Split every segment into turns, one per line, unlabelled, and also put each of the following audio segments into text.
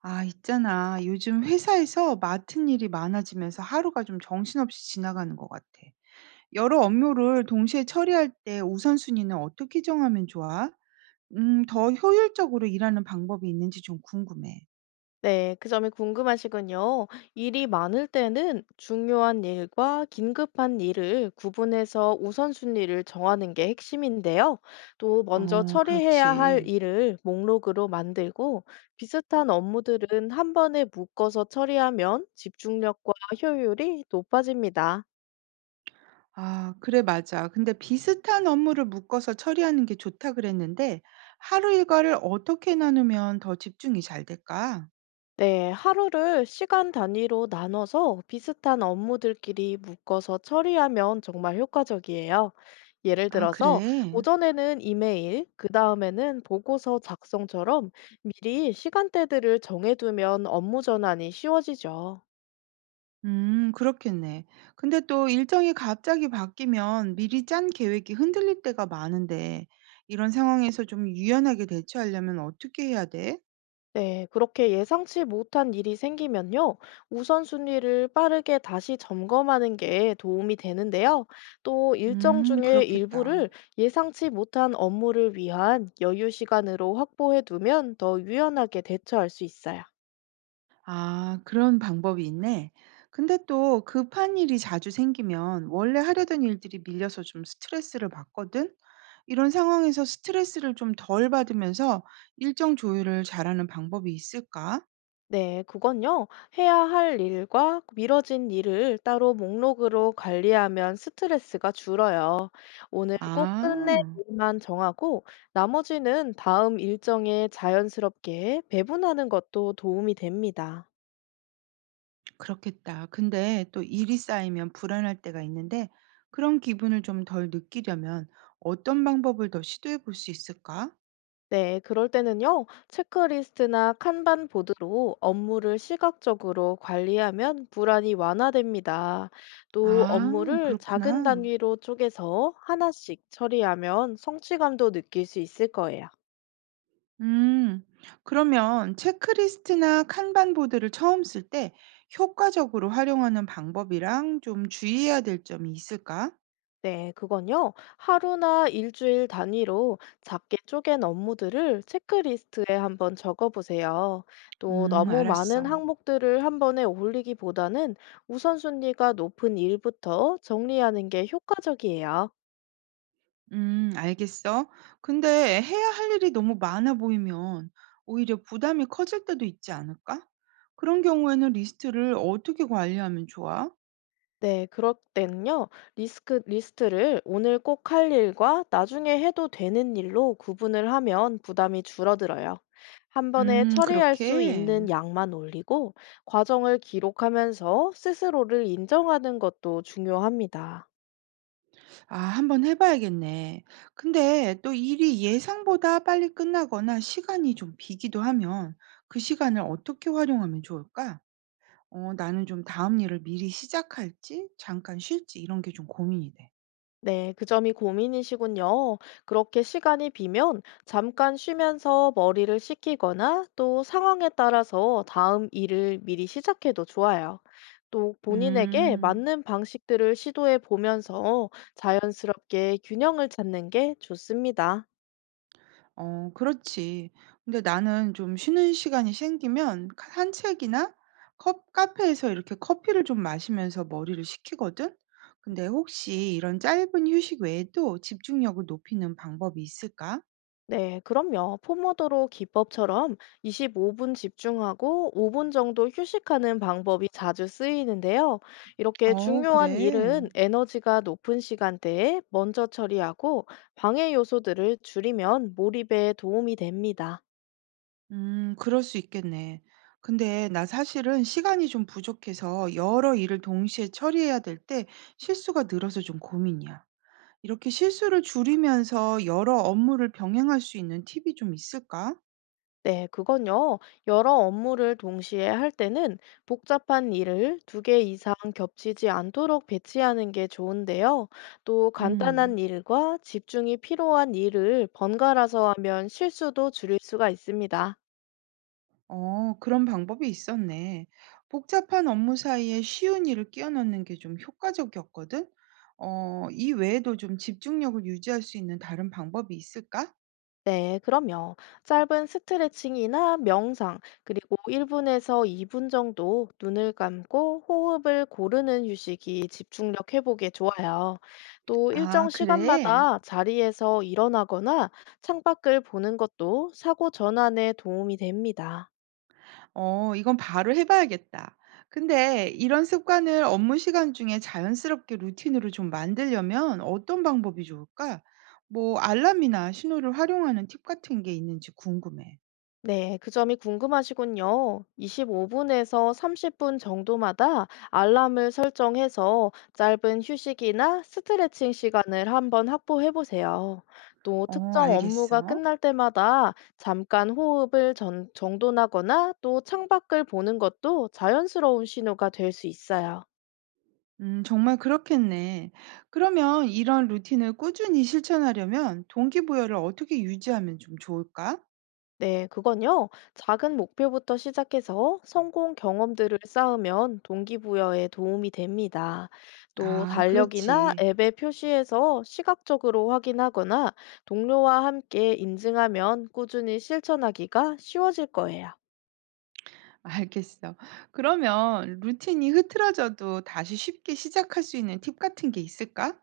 아, 있잖아. 요즘 회사에서 맡은 일이 많아지면서 하루가 좀 정신없이 지나가는 것 같아. 여러 업무를 동시에 처리할 때 우선순위는 어떻게 정하면 좋아? 더 효율적으로 일하는 방법이 있는지 좀 궁금해.
네, 그 점이 궁금하시군요. 일이 많을 때는 중요한 일과 긴급한 일을 구분해서 우선순위를 정하는 게 핵심인데요. 또 먼저
어,
처리해야 할
그렇지.
일을 목록으로 만들고 비슷한 업무들은 한 번에 묶어서 처리하면 집중력과 효율이 높아집니다.
아, 그래, 맞아. 근데 비슷한 업무를 묶어서 처리하는 게 좋다 그랬는데, 하루 일과를 어떻게 나누면 더 집중이 잘 될까?
네, 하루를 시간 단위로 나눠서 비슷한 업무들끼리 묶어서 처리하면 정말 효과적이에요. 예를
아,
들어서
그래.
오전에는 이메일, 그 다음에는 보고서 작성처럼 미리 시간대들을 정해두면 업무 전환이 쉬워지죠.
그렇겠네. 근데 또 일정이 갑자기 바뀌면 미리 짠 계획이 흔들릴 때가 많은데, 이런 상황에서 좀 유연하게 대처하려면 어떻게 해야 돼?
네, 그렇게 예상치 못한 일이 생기면요, 우선순위를 빠르게 다시 점검하는 게 도움이 되는데요. 또 일정 중에
그렇겠다.
일부를 예상치 못한 업무를 위한 여유 시간으로 확보해 두면 더 유연하게 대처할 수 있어요.
아, 그런 방법이 있네. 근데 또 급한 일이 자주 생기면 원래 하려던 일들이 밀려서 좀 스트레스를 받거든? 이런 상황에서 스트레스를 좀 덜 받으면서 일정 조율을 잘하는 방법이 있을까?
네, 그건요. 해야 할 일과 미뤄진 일을 따로 목록으로 관리하면 스트레스가 줄어요. 오늘 꼭 끝낼
아.
일만 정하고 나머지는 다음 일정에 자연스럽게 배분하는 것도 도움이 됩니다.
그렇겠다. 근데 또 일이 쌓이면 불안할 때가 있는데 그런 기분을 좀 덜 느끼려면 어떤 방법을 더 시도해 볼 수 있을까?
네, 그럴 때는요, 체크리스트나 칸반 보드로 업무를 시각적으로 관리하면 불안이 완화됩니다. 또
아,
업무를 작은
그렇구나.
단위로 쪼개서 하나씩 처리하면 성취감도 느낄 수 있을 거예요.
음, 그러면 체크리스트나 칸반 보드를 처음 쓸 때 효과적으로 활용하는 방법이랑 좀 주의해야 될 점이 있을까?
네, 그건요. 하루나 일주일 단위로 작게 쪼갠 업무들을 체크리스트에 한번 적어보세요. 또 너무 많은
알았어.
항목들을 한 번에 올리기보다는 우선순위가 높은 일부터 정리하는 게 효과적이에요.
알겠어. 근데 해야 할 일이 너무 많아 보이면 오히려 부담이 커질 때도 있지 않을까? 그런 경우에는 리스트를 어떻게 관리하면 좋아?
네, 그럴 때는요, 리스크 리스트를 오늘 꼭 할 일과 나중에 해도 되는 일로 구분을 하면 부담이 줄어들어요. 한 번에 처리할 수 있는
그렇게.
양만 올리고 과정을 기록하면서 스스로를 인정하는 것도 중요합니다.
아, 한번 해봐야겠네. 근데 또 일이 예상보다 빨리 끝나거나 시간이 좀 비기도 하면 그 시간을 어떻게 활용하면 좋을까? 어, 나는 좀 다음 일을 미리 시작할지, 잠깐 쉴지, 이런 게 좀 고민이 돼.
네, 그 점이 고민이시군요. 그렇게 시간이 비면 잠깐 쉬면서 머리를 식히거나 또 상황에 따라서 다음 일을 미리 시작해도 좋아요. 또 본인에게
음.
맞는 방식들을 시도해 보면서 자연스럽게 균형을 찾는 게 좋습니다.
어 그렇지. 근데 나는 좀 쉬는 시간이 생기면 카 산책이나 컵 카페에서 이렇게 커피를 좀 마시면서 머리를 식히거든. 근데 혹시 이런 짧은 휴식 외에도 집중력을 높이는 방법이 있을까?
네, 그럼요. 포모도로 기법처럼 25분 집중하고 5분 정도 휴식하는 방법이 자주 쓰이는데요. 이렇게
어
중요한
그래.
일은 에너지가 높은 시간대에 먼저 처리하고 방해 요소들을 줄이면 몰입에 도움이 됩니다.
그럴 수 있겠네. 근데 나 사실은 시간이 좀 부족해서 여러 일을 동시에 처리해야 될 때 실수가 늘어서 좀 고민이야. 이렇게 실수를 줄이면서 여러 업무를 병행할 수 있는 팁이 좀 있을까?
네, 그건요. 여러 업무를 동시에 할 때는 복잡한 일을 두 개 이상 겹치지 않도록 배치하는 게 좋은데요. 또 간단한
음.
일과 집중이 필요한 일을 번갈아서 하면 실수도 줄일 수가 있습니다.
어, 그런 방법이 있었네. 복잡한 업무 사이에 쉬운 일을 끼워 넣는 게 좀 효과적이었거든. 어, 이 외에도 좀 집중력을 유지할 수 있는 다른 방법이 있을까?
네, 그럼요. 짧은 스트레칭이나 명상, 그리고 1분에서 2분 정도 눈을 감고 호흡을 고르는 휴식이 집중력 회복에 좋아요. 또 일정
아, 그래?
시간마다 자리에서 일어나거나 창밖을 보는 것도 사고 전환에 도움이 됩니다.
어, 이건 바로 해봐야겠다. 근데 이런 습관을 업무 시간 중에 자연스럽게 루틴으로 좀 만들려면 어떤 방법이 좋을까? 뭐, 알람이나 신호를 활용하는 팁 같은 게 있는지 궁금해.
네, 그 점이 궁금하시군요. 25분에서 30분 정도마다 알람을 설정해서 짧은 휴식이나 스트레칭 시간을 한번 확보해 보세요. 또
어,
특정 업무가
알겠어.
끝날 때마다 잠깐 호흡을 정돈하거나 또 창밖을 보는 것도 자연스러운 신호가 될 수 있어요.
정말 그렇겠네. 그러면 이런 루틴을 꾸준히 실천하려면 동기부여를 어떻게 유지하면 좀 좋을까?
네, 그건요. 작은 목표부터 시작해서 성공 경험들을 쌓으면 동기부여에 도움이 됩니다. 또
아,
달력이나
그렇지.
앱에 표시해서 시각적으로 확인하거나 동료와 함께 인증하면 꾸준히 실천하기가 쉬워질 거예요.
알겠어. 그러면 루틴이 흐트러져도 다시 쉽게 시작할 수 있는 팁 같은 게 있을까?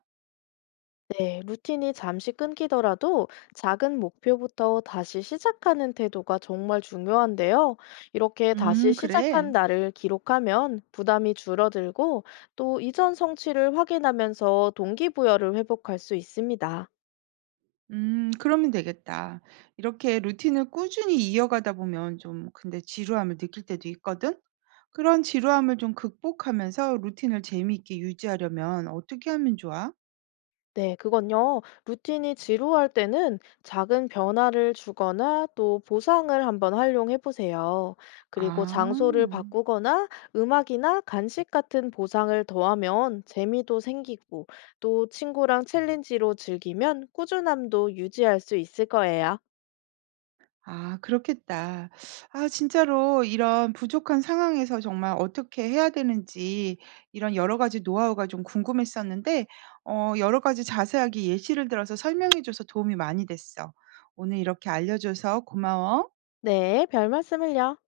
네, 루틴이 잠시 끊기더라도 작은 목표부터 다시 시작하는 태도가 정말 중요한데요. 이렇게 다시 시작한
그래.
날을 기록하면 부담이 줄어들고 또 이전 성취를 확인하면서 동기부여를 회복할 수 있습니다.
그러면 되겠다. 이렇게 루틴을 꾸준히 이어가다 보면 좀 근데 지루함을 느낄 때도 있거든? 그런 지루함을 좀 극복하면서 루틴을 재미있게 유지하려면 어떻게 하면 좋아?
네, 그건요. 루틴이 지루할 때는 작은 변화를 주거나 또 보상을 한번 활용해 보세요. 그리고 장소를
아.
바꾸거나 음악이나 간식 같은 보상을 더하면 재미도 생기고 또 친구랑 챌린지로 즐기면 꾸준함도 유지할 수 있을 거예요.
아 그렇겠다. 아 진짜로 이런 부족한 상황에서 정말 어떻게 해야 되는지 이런 여러 가지 노하우가 좀 궁금했었는데 어 여러 가지 자세하게 예시를 들어서 설명해 줘서 도움이 많이 됐어. 오늘 이렇게 알려 줘서 고마워.
네, 별 말씀을요.